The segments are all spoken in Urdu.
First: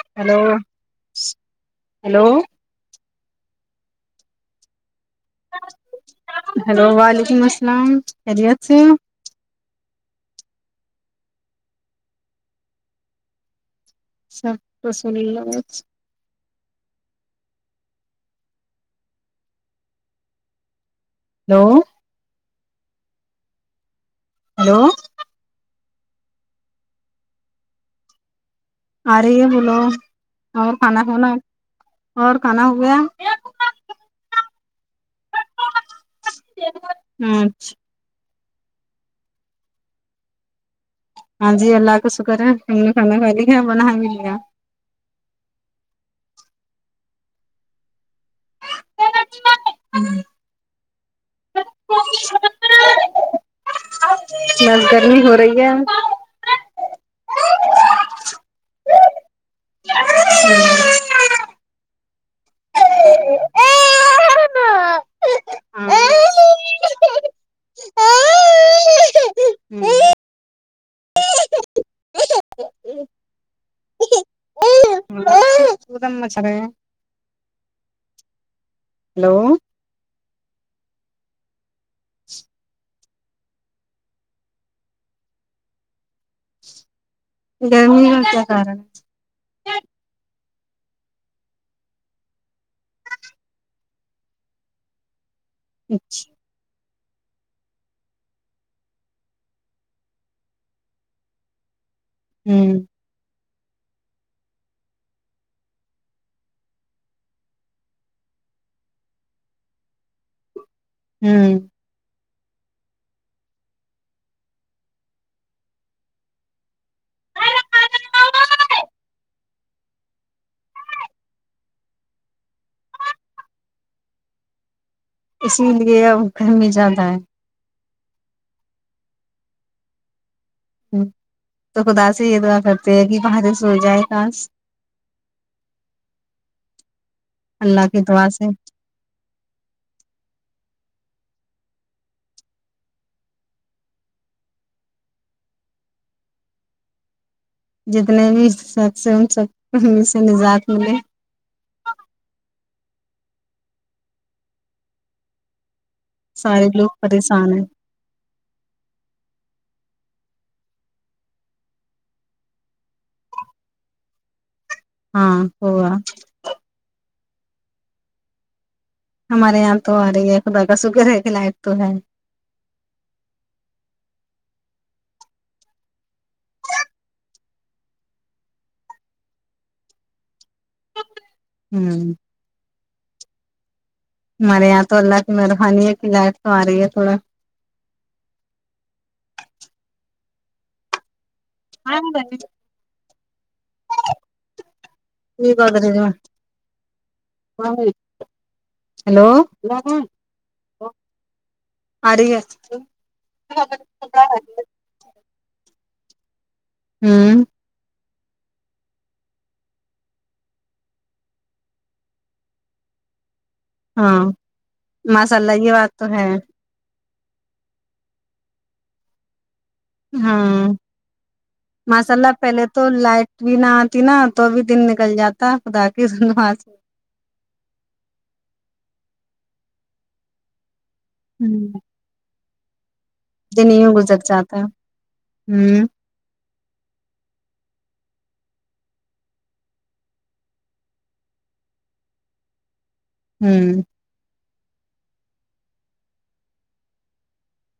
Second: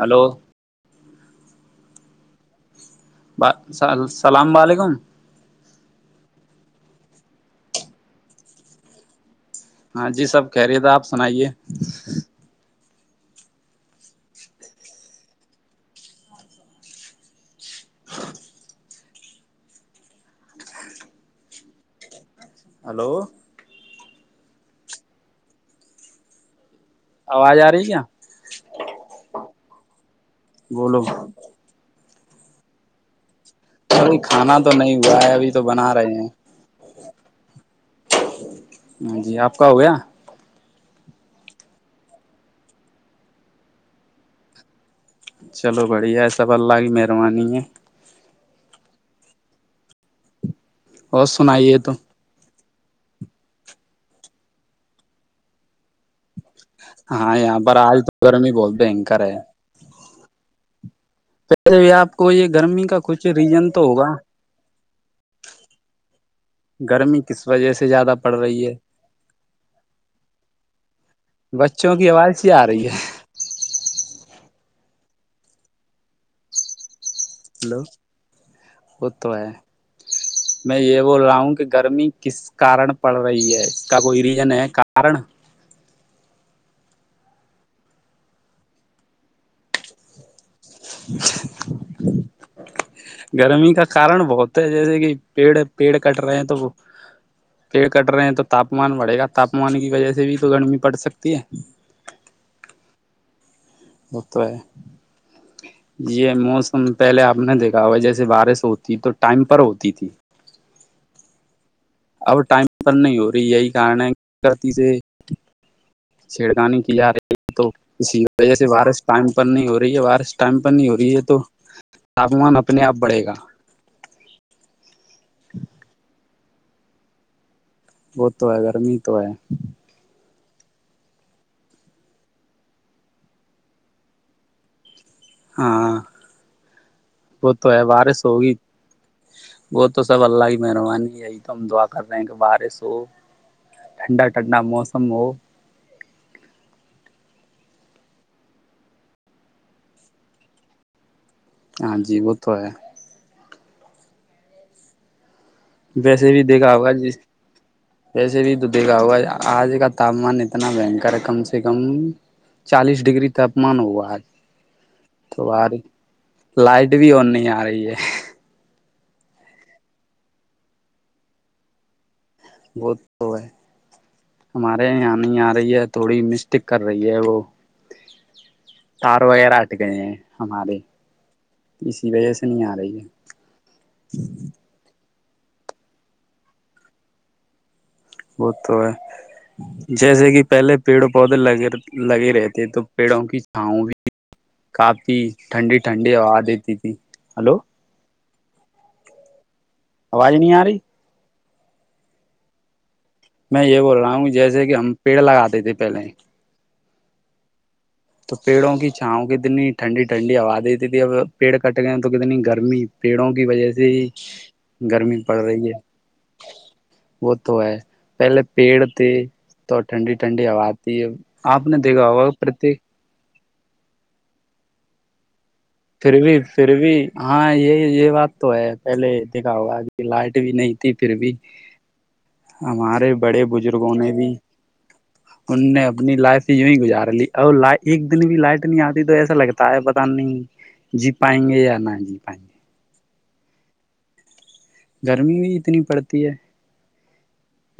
ہلو ہیلو ہلو السلام علیکم ہلو وعلیکم السلام خیریت سے ہاں جی سب کہہ رہی تھا آپ سنائیے سا تو سنی اللہواز ہلو ہلو ہلو آواز آ رہی کیا آ رہے یہ بولو اور بولو کھانا کھانا اور کھانا ہو گیا نہیں کھانا تو نہیں گائے ا بھی تو بنا رہے ہیں اچھا ہاں جی آپ کا ہو گیا ہاں جی اللہ کا شکر ہے ہم نے کھانا کھا د بنا ملیا چلو بڑھیا ای سب اللہ کی مہربانی ہے [inaudible] اورس سنائیے تو نل گرمی ہو رہی ہے ہاں یہاں پر آج تو گرمی بہت بنکر ہے ہوں پہلے بھی آپ کو یہ گرمی کا کچھ ہاں ریزن تو ہوگا گرمی کس وجہ سے زیادہ پڑ رہی ہے ج بچوں کی آواز یہ آ رہی ہے سدم م س رہے ہیں ہلو ہو تو ہے میں یہ بول رہا ہوں کہ گرمی کس کارن پڑ رہی ہے اس کا کوئی ریزن ہے کارن گرمی کا کیا کارن ہے ج [unintelligible] گرمی کا کارن بہت ہے جیسے کہ پیڑ پیڑ کٹ رہے ہیں تو وہ پیڑ کٹ رہے ہیں تو تاپمان بڑھے گا تاپمان کی وجہ سے بھی تو گرمی پڑ سکتی ہے ہوں ہو تو ہے یہ موسم پہلے آپ نے دیکھا ہوا جیسے بارش ہوتی تو ٹائم پر ہوتی تھی ہوں اب ٹائم پر نہیں ہو رہی یہی کارن ہےتی سےاسس چھیڑخانی کی جا رہی ہے تو اسی وجہ سے بارس ٹائم پر نہیں ہو رہی ہے بارس ٹائم پر نہیں ہو رہی ہے تو تاپمان اپنے آپ بڑھے گا اسی لیے وہ گرمی زیادہ ہے وہ تو ہے گرمی تو ہے ہ تو خدا سے یہ دعا کرتے ہے کہ وہاں ج سو جائے خاس ہاں وہ تو ہے اللہ کی باراس دعا سے ہوگی وہ تو سب اللہ ہی مہربانی یہی تو ہم دعا کر رہے ہیں کہ باراس ہو ٹھنڈا ٹھنڈا موسم ہو جتنے بھی سخص ہیں ان سب کو ان میں سے نجات ملے ہاں جی وہ تو ہے ویسے بھی سارے دیکھا لوگ ہوگا ج پریشان ہیں ویسے بھی تو دیکھا ہوگا آج کا تاپمان اتنا بنکر ہے کم سے کم چالیس ڈگری تاپمان ہواج ہاں تو باری ہوگا لائٹ بھی آن نہیں یہ آ رہی ہے ہمارے یہاں تو آ رہی ہے خدا کا سکر ہے لائٹ تو ہے وہ تو ہے ہمارے یہ نہیں آ رہی ہے تھوڑی مسٹیک کر رہی ہے وہ تار وغیرہ ہٹ گئے ہیں ہمارے اسی ہوں وجہ سے نہیں آ رہی ہے ہمارے یہاں تو اللہ مہربانی ہے کی لائت تو آ رہی ہے تھوڑا وہ تو ہے جیسے کہ پہلے پیڑ پودے لگے لگے رہتےے تو پیڑوں کی چھاؤں بھی کافی ٹھنڈی ٹھنڈی ہوا دیتی تھی ہلو ہیلو لم آواز نہیں آ رہی [unintelligible] آ رہی ہے میں یہ بول رہا ہوں کہ جیسے کہ ہم پیڑ لگاتے تھے پلے ہوں تو پیڑوں کی چھاؤ کتنی ٹھنڈی ٹھنڈی ہوا دیتی تھی اب پیڑ کٹ گئے تو کتنی گرمی پیڑوں کی کی وجہ سے ہی ہاں گرمی ماشاء پڑ اللہ یہ رہی ہے بات تو وہ تو ہے پہلے پیڑ تھے تو ٹھنڈی ٹھنڈی ہوا ہاں آتی ہے آپ نے دیکھا ماشاء ہوگا اللہ پہلے پرتییک تو لائٹ بھی نہ آتی نا تو بھی دن نکل جاتا خدا کی پھر بھی دعا سے پھر بھی ہاں یہ یہ بات تو ہے پہلے دیکھا ہوا لائٹ بھی نہیں ت پھر بھی ہوں ہم ہمارے بڑے دن یوں بزرگوں نے گزر بھی جاتا ہے ان نے ہوں اپنی لائف چیزوں ہی گزارلی اور ل ایک دن بھی لائٹ نہیں آتی تو ایسا لگتا ہے پتتا نہیں جی پائیں گے یا نہ جی پائیں گے ہوں گرمی بھی اتنی پڑتی ہے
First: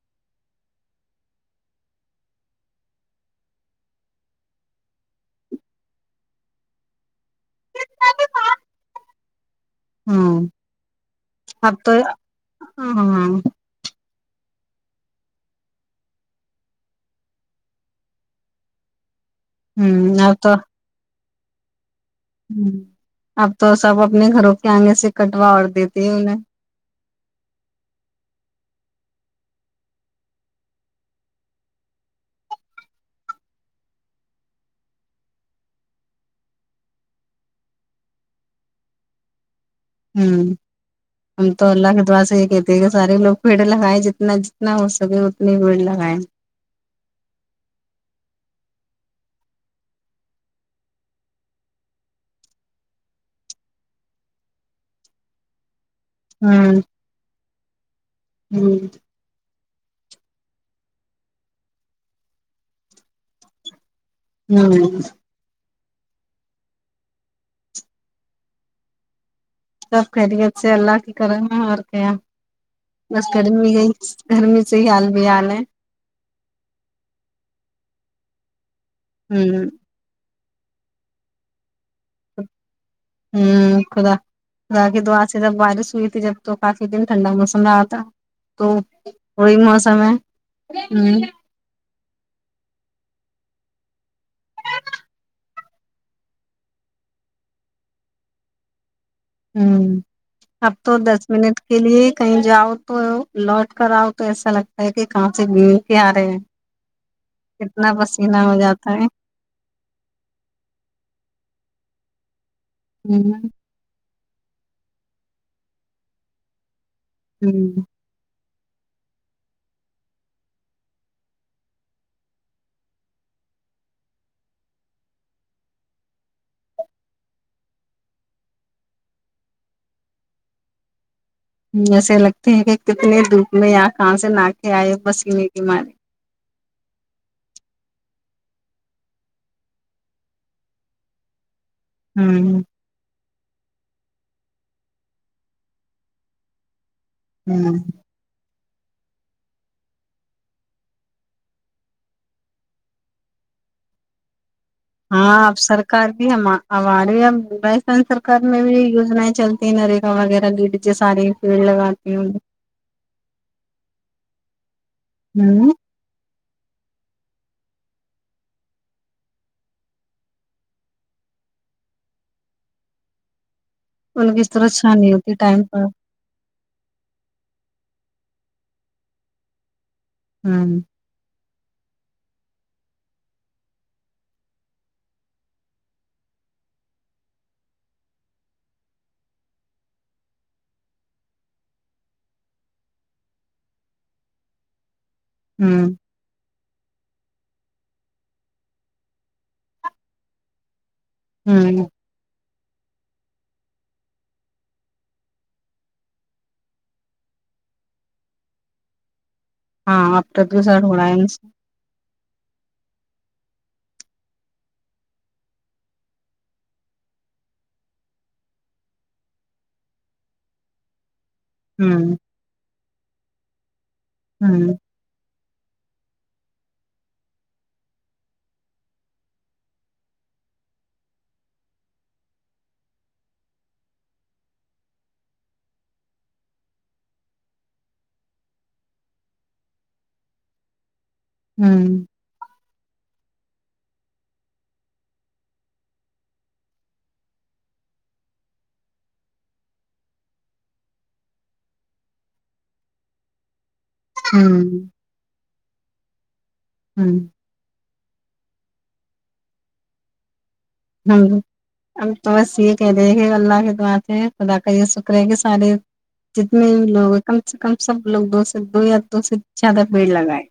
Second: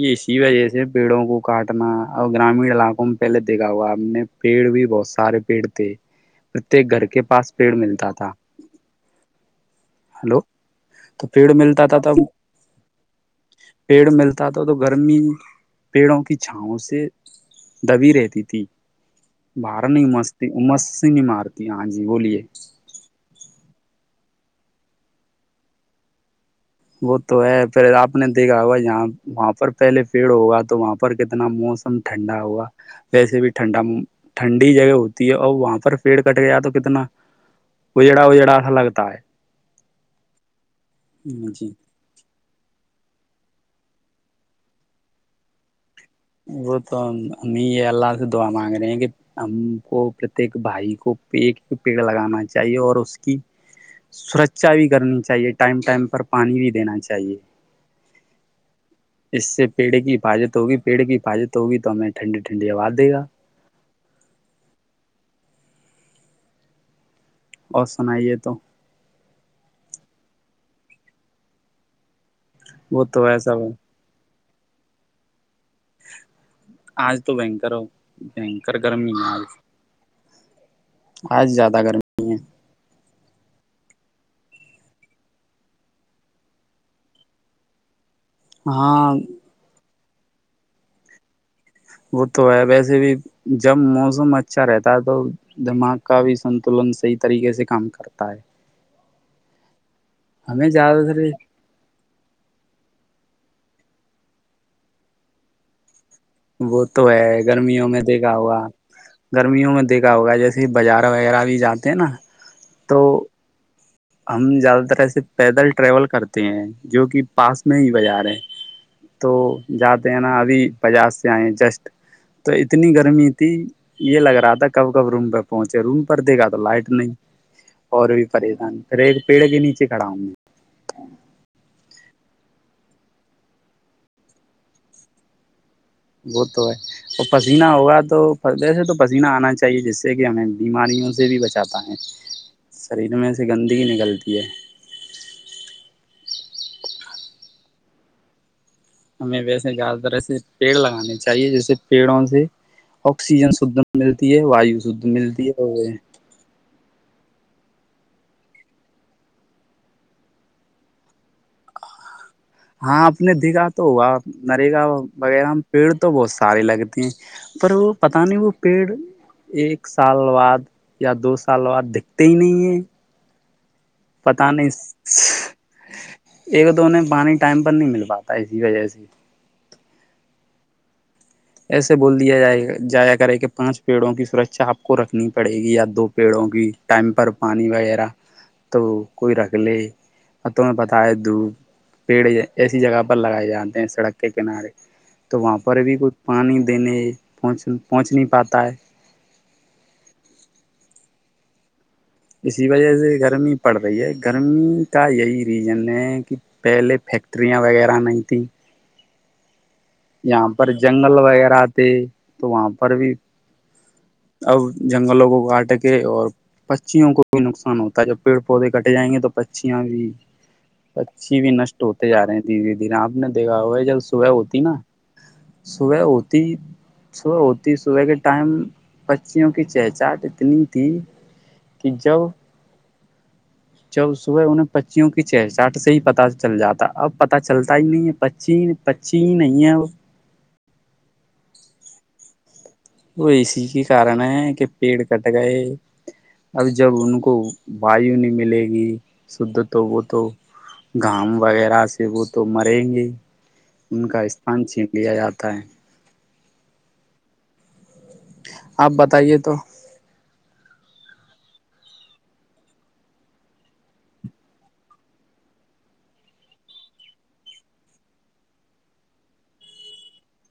یہ اسی وجہ سے پیڑوں کو کاٹنا اور گرامین علاقوں میں پہلے دیکھا ہوا ہم نے پیڑ بھی بہت سارے پیڑ تھے پرتیک گھر کے پاس پیڑ ملتا تھا ہلو ہاں تو پیڑ اب ملتا تو تھا توب ہاں پیڑ ملتا تھا تو گرمی پیڑوں کی چھاؤوں سے دبی رہتی تھی بہارا نہیں ہوں اب مست تو مست نہیں مار تی ہیں ہاں جی بولیے ہوں اب تو سب اپنے گھروں کے آنگے سے کٹوا اور دیتی ہے انہیں [inaudible] وہ تو ہے پھر آپ نے دیکھا ہوگا یہاں وہاں پر پہلے پیڑ ہوگا تو وہاں پر کتنا موسم ٹھنڈا ہوا ویسے بھی ٹھنڈا ٹھنڈی جگہ ہوتی ہے اور وہاں پر پیڑ کٹ گیا تو کتنا اجڑا اجڑا سا لگتا ہے ہمم جی اللہ کی دعا سے یہ [inaudible] سارے لوگ پیڑ لگائے جتنا جتنا ہو سکے اتنے پیڑ لگا وہ تو امی یہ اللہ سے دعا مانگے [inaudible] کہ ہم کو پرتیک بھائی کو پیڑ لگانا چاہیے اور اس کی سرکشا بھی کرنی چاہیے ٹائم ٹائم پانی بھی دینا چاہیے ہمم اس سے پیڑ کی حفاظت ہوگی پیڑ کی حفاظت ہوگی تو ہمیں ٹھنڈی ٹھنڈی ہوا دے گا ہمم اور سنائیے تو سب خیریت سے اللہ کی کرم ہے اور کیا وہ تو بس ایسا کرم ہو بھی گئی [inaudible] گرمی سے ہی حال بےحال ہے آج تو بنکر ہو بک [inaudible] کر گرمی میں آج ہوں آج زیادہ گرمی ہے ہمم خدا خدا کی دعا سے جب بارش ہوئی تھی جب تو کافی دن ٹھنڈا موسم رہا تھا تو ہاں وہی موسم ہے ہمم وہ تو ہے ویسے بھی جب موسم اچھا رہتا ہے تو دماغ کا بھی سنتولن صحیح طریقے سے کام کرتا ہے ہمم ہمیں اب تو زیادہ تر دس منٹ کے لیے کہیں جاؤ تو لوٹ کراؤ تو ایسا لگتا ہے کہ کہاں سے گئے [inaudible] وہ تو ہے گرمیوں میں دیکھا پسینہ ہوگا ہو جاتا ہے گرمیوں میں دیکھا ہوگا جیسے ہی بازار وغیرہ بھی جاتے ہے نا تو ہمم ہم زیادہ تر ایسے پیدل ٹریول کرتے ہیں جو کہ پاس میں ہی بازار ہے تو جاتے ہیں نا ابھی بازار سے آئے جسٹ تو اتنی گرمی تھی یہ لگ رہا تھا کب کب روم پہ پہنچے روم پر دیکھا تو لائٹ نہیں اور بھی پریشانی ایک پیڑ کے نیچے کھڑا ہوں میں جیسے لگتے ہیں کہ کتنے دھوپ میں یا کہاں سے نہاکے آئے پسینے کے مارے وہ تو ہے اور پسینہ ہوگا تو ویسے تو پسینہ آنا چاہیے جس سے کہ ہمیں بیماریوں سے بھی بچ جاتا ہے ہ شریر میں اس سے گندگی نکلتی ہے ہوں ہمیں ویسے زیادہ تر ایے پیڑ لگانے چاہیے جیسے پیڑوں سے آکسیجن شھ ملتی ہے وایو شھ ہاں ملتی اب ہے اور سرکار بھی ہم ہم وائس سرکار میں بھی یجنائیں چلتی ہیں ن رگا وغیرہ ساری فی لگاتی ہاں اپ نے دکھا تو ہوا نریگا وغیرہ میں ہ پیڑ تو بہت ساری لگتی ہیں پر وہ پت نہیں وہ پیڑ ایک سال بعد یا دو سال بعد دکھتے ہی نہیں ہیں ان کی پتا طرح نہیں اچھا ہوتی ٹائم پر ایک د نے پانی ٹائم پ نہیں مل پاتا اسی وجہ سے ہاں ایسے بول دیا جائے جایا کرے کہ پانچ پیڑوں کی سرچا آپ کو رکھنی پڑے گی یا دو پیڑوں کی ٹائم پر پانی وغیرہ تو کوئی رکھ لے تمہیں پتا ہے د پیڑ ایسی جگہ پر لگائے جاتے ہیں سڑک کے کنارے تو وہاں پر ہ بھی کچھ نہیں دینے پہنچ پہنچ نہیں پاتا ہے ہوں اسی وجہ سے گرمی پڑ رہی ہے گرمی کا یہی ریزن ہے کہ پہلے فیکٹریاں وغیرہ نہیں تھیں ہاں اب یہاں پر پردوشن ہو رہا جنگل ہے وغیرہ تھ تو وہاں پر بھی اب جنگلوں کو کاٹ کے اور پچیوں کو بھی نقصان ہوتا ہے جب پیڑ پودے کٹے جائیں گے تو پچیاں بھی چی بھی نشٹ ہوتے جا ہ رہے ہیں دھیرے دھیرے آپ د گا ہوا ج صبح ہوتی ہ نا صبح ہوتی صبح ہوتی صبح کے ٹائم بچیوں کی چہچاہٹ اتنی تھی کہ جب چب صبح انہیں پچیوں کی چہٹچاٹ سے ہی پتا چل جاتا اب پتا چلتا ہی نہیں ہے پچی پچی ہی نہیں ہے وہ ہوں وہ اسی کے کارن ہے کہ پیڑ کٹ گئے اب جب ان کو وایو نہیں ملے گی شھ تو وہ تو گام وغیرہ سے وہ تو مریں گے انکا استھان ہوں چین لیا جاتا تائیں ہوں آپ بتائیے تو ہ ہمب تو بس یہ کہہ رہے کہ اللہ کی توعات ہے خدا کا یہ شکر ہے کہ سارے جتنے بھی لوگ ہیں کم سے کم سب لوگ دو سے دو یا دو سے زیادہ پیڑ لگائے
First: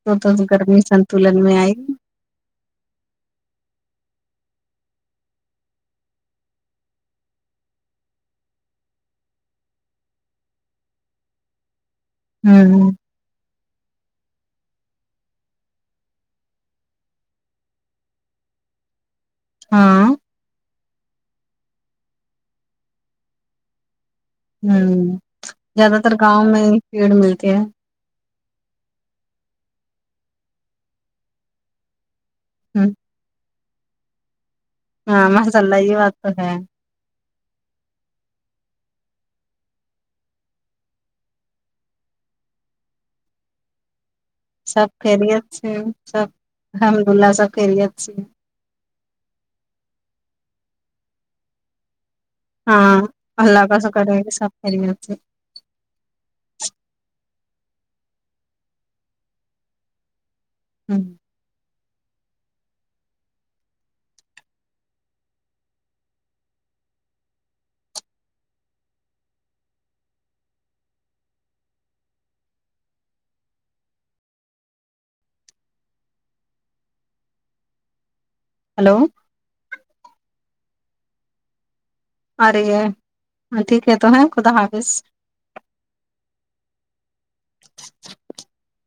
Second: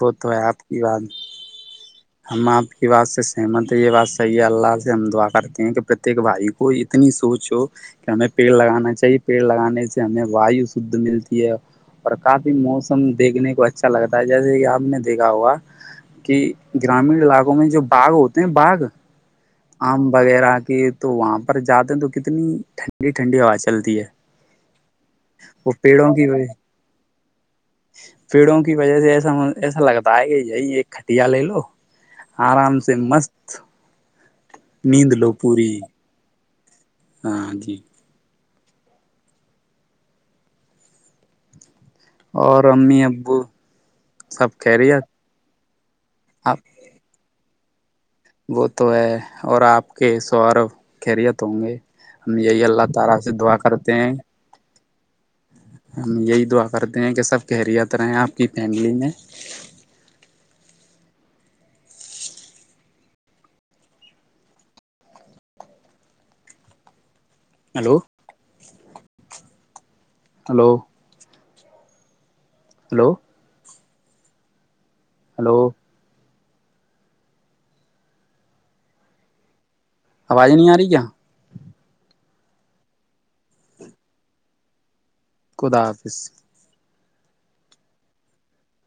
وہ تو ہے تو آپ گرمی کی بات سنتولن میں آئے گی ہم آپ کی بات سے سہمت ہے یہ بات صحیح ہے اللہ سے ہم دعا کرتے ہیں کہ پرتیک بھائی کو اتنی سوچ ہو کہ ہمیں پیڑ لگانا چاہیے پیڑ لگانے سے ہمیں وایو شھ ملتی ہے اور کافی ہوں موسم دیکھنے کو اچھا لگتا ہے جیسے کہ آپ ہم نے دیکھا ہوا کہ گرامین علاقوں میں جو باغ ہوتے ہیں باغ ہاں آم وغیرہ کی تو وہ پر جاتے ہیں تو کتنی ٹھنڈی ٹھنڈی ہوا چلتی ہے ہ وہ زیادہ تر پیڑوں کی گاؤں وجہ میں ہی پیڑ ملتا کیا پیڑوں کی وجہ سے ایسا ایسا لگتا ہے کہ یہی ایک کھٹیا لے لو آرام ہ سے مست اچ سا ہاں مس اللہ یہ بات تو ہے ہاں جی اور امی ابو سب کہرییا اچھا سب آپ الحمد للہ سب کری وہ تو ہے اور آپ کے سورب خریت ہوں گے ہم یہی اللہ تعالی سے دعا کرتے ہیں پری مر سے ہم یہی دعا کرتے ہیں کہ سب کیریت رہے آپ کی فیملی میں ہوں hello hello hello hello hello آواز نہیں آ رہی ہے ا رہے ہے ہ ٹھیک ہے تو ہے خدا حافظ خدا حافظ [unintelligible]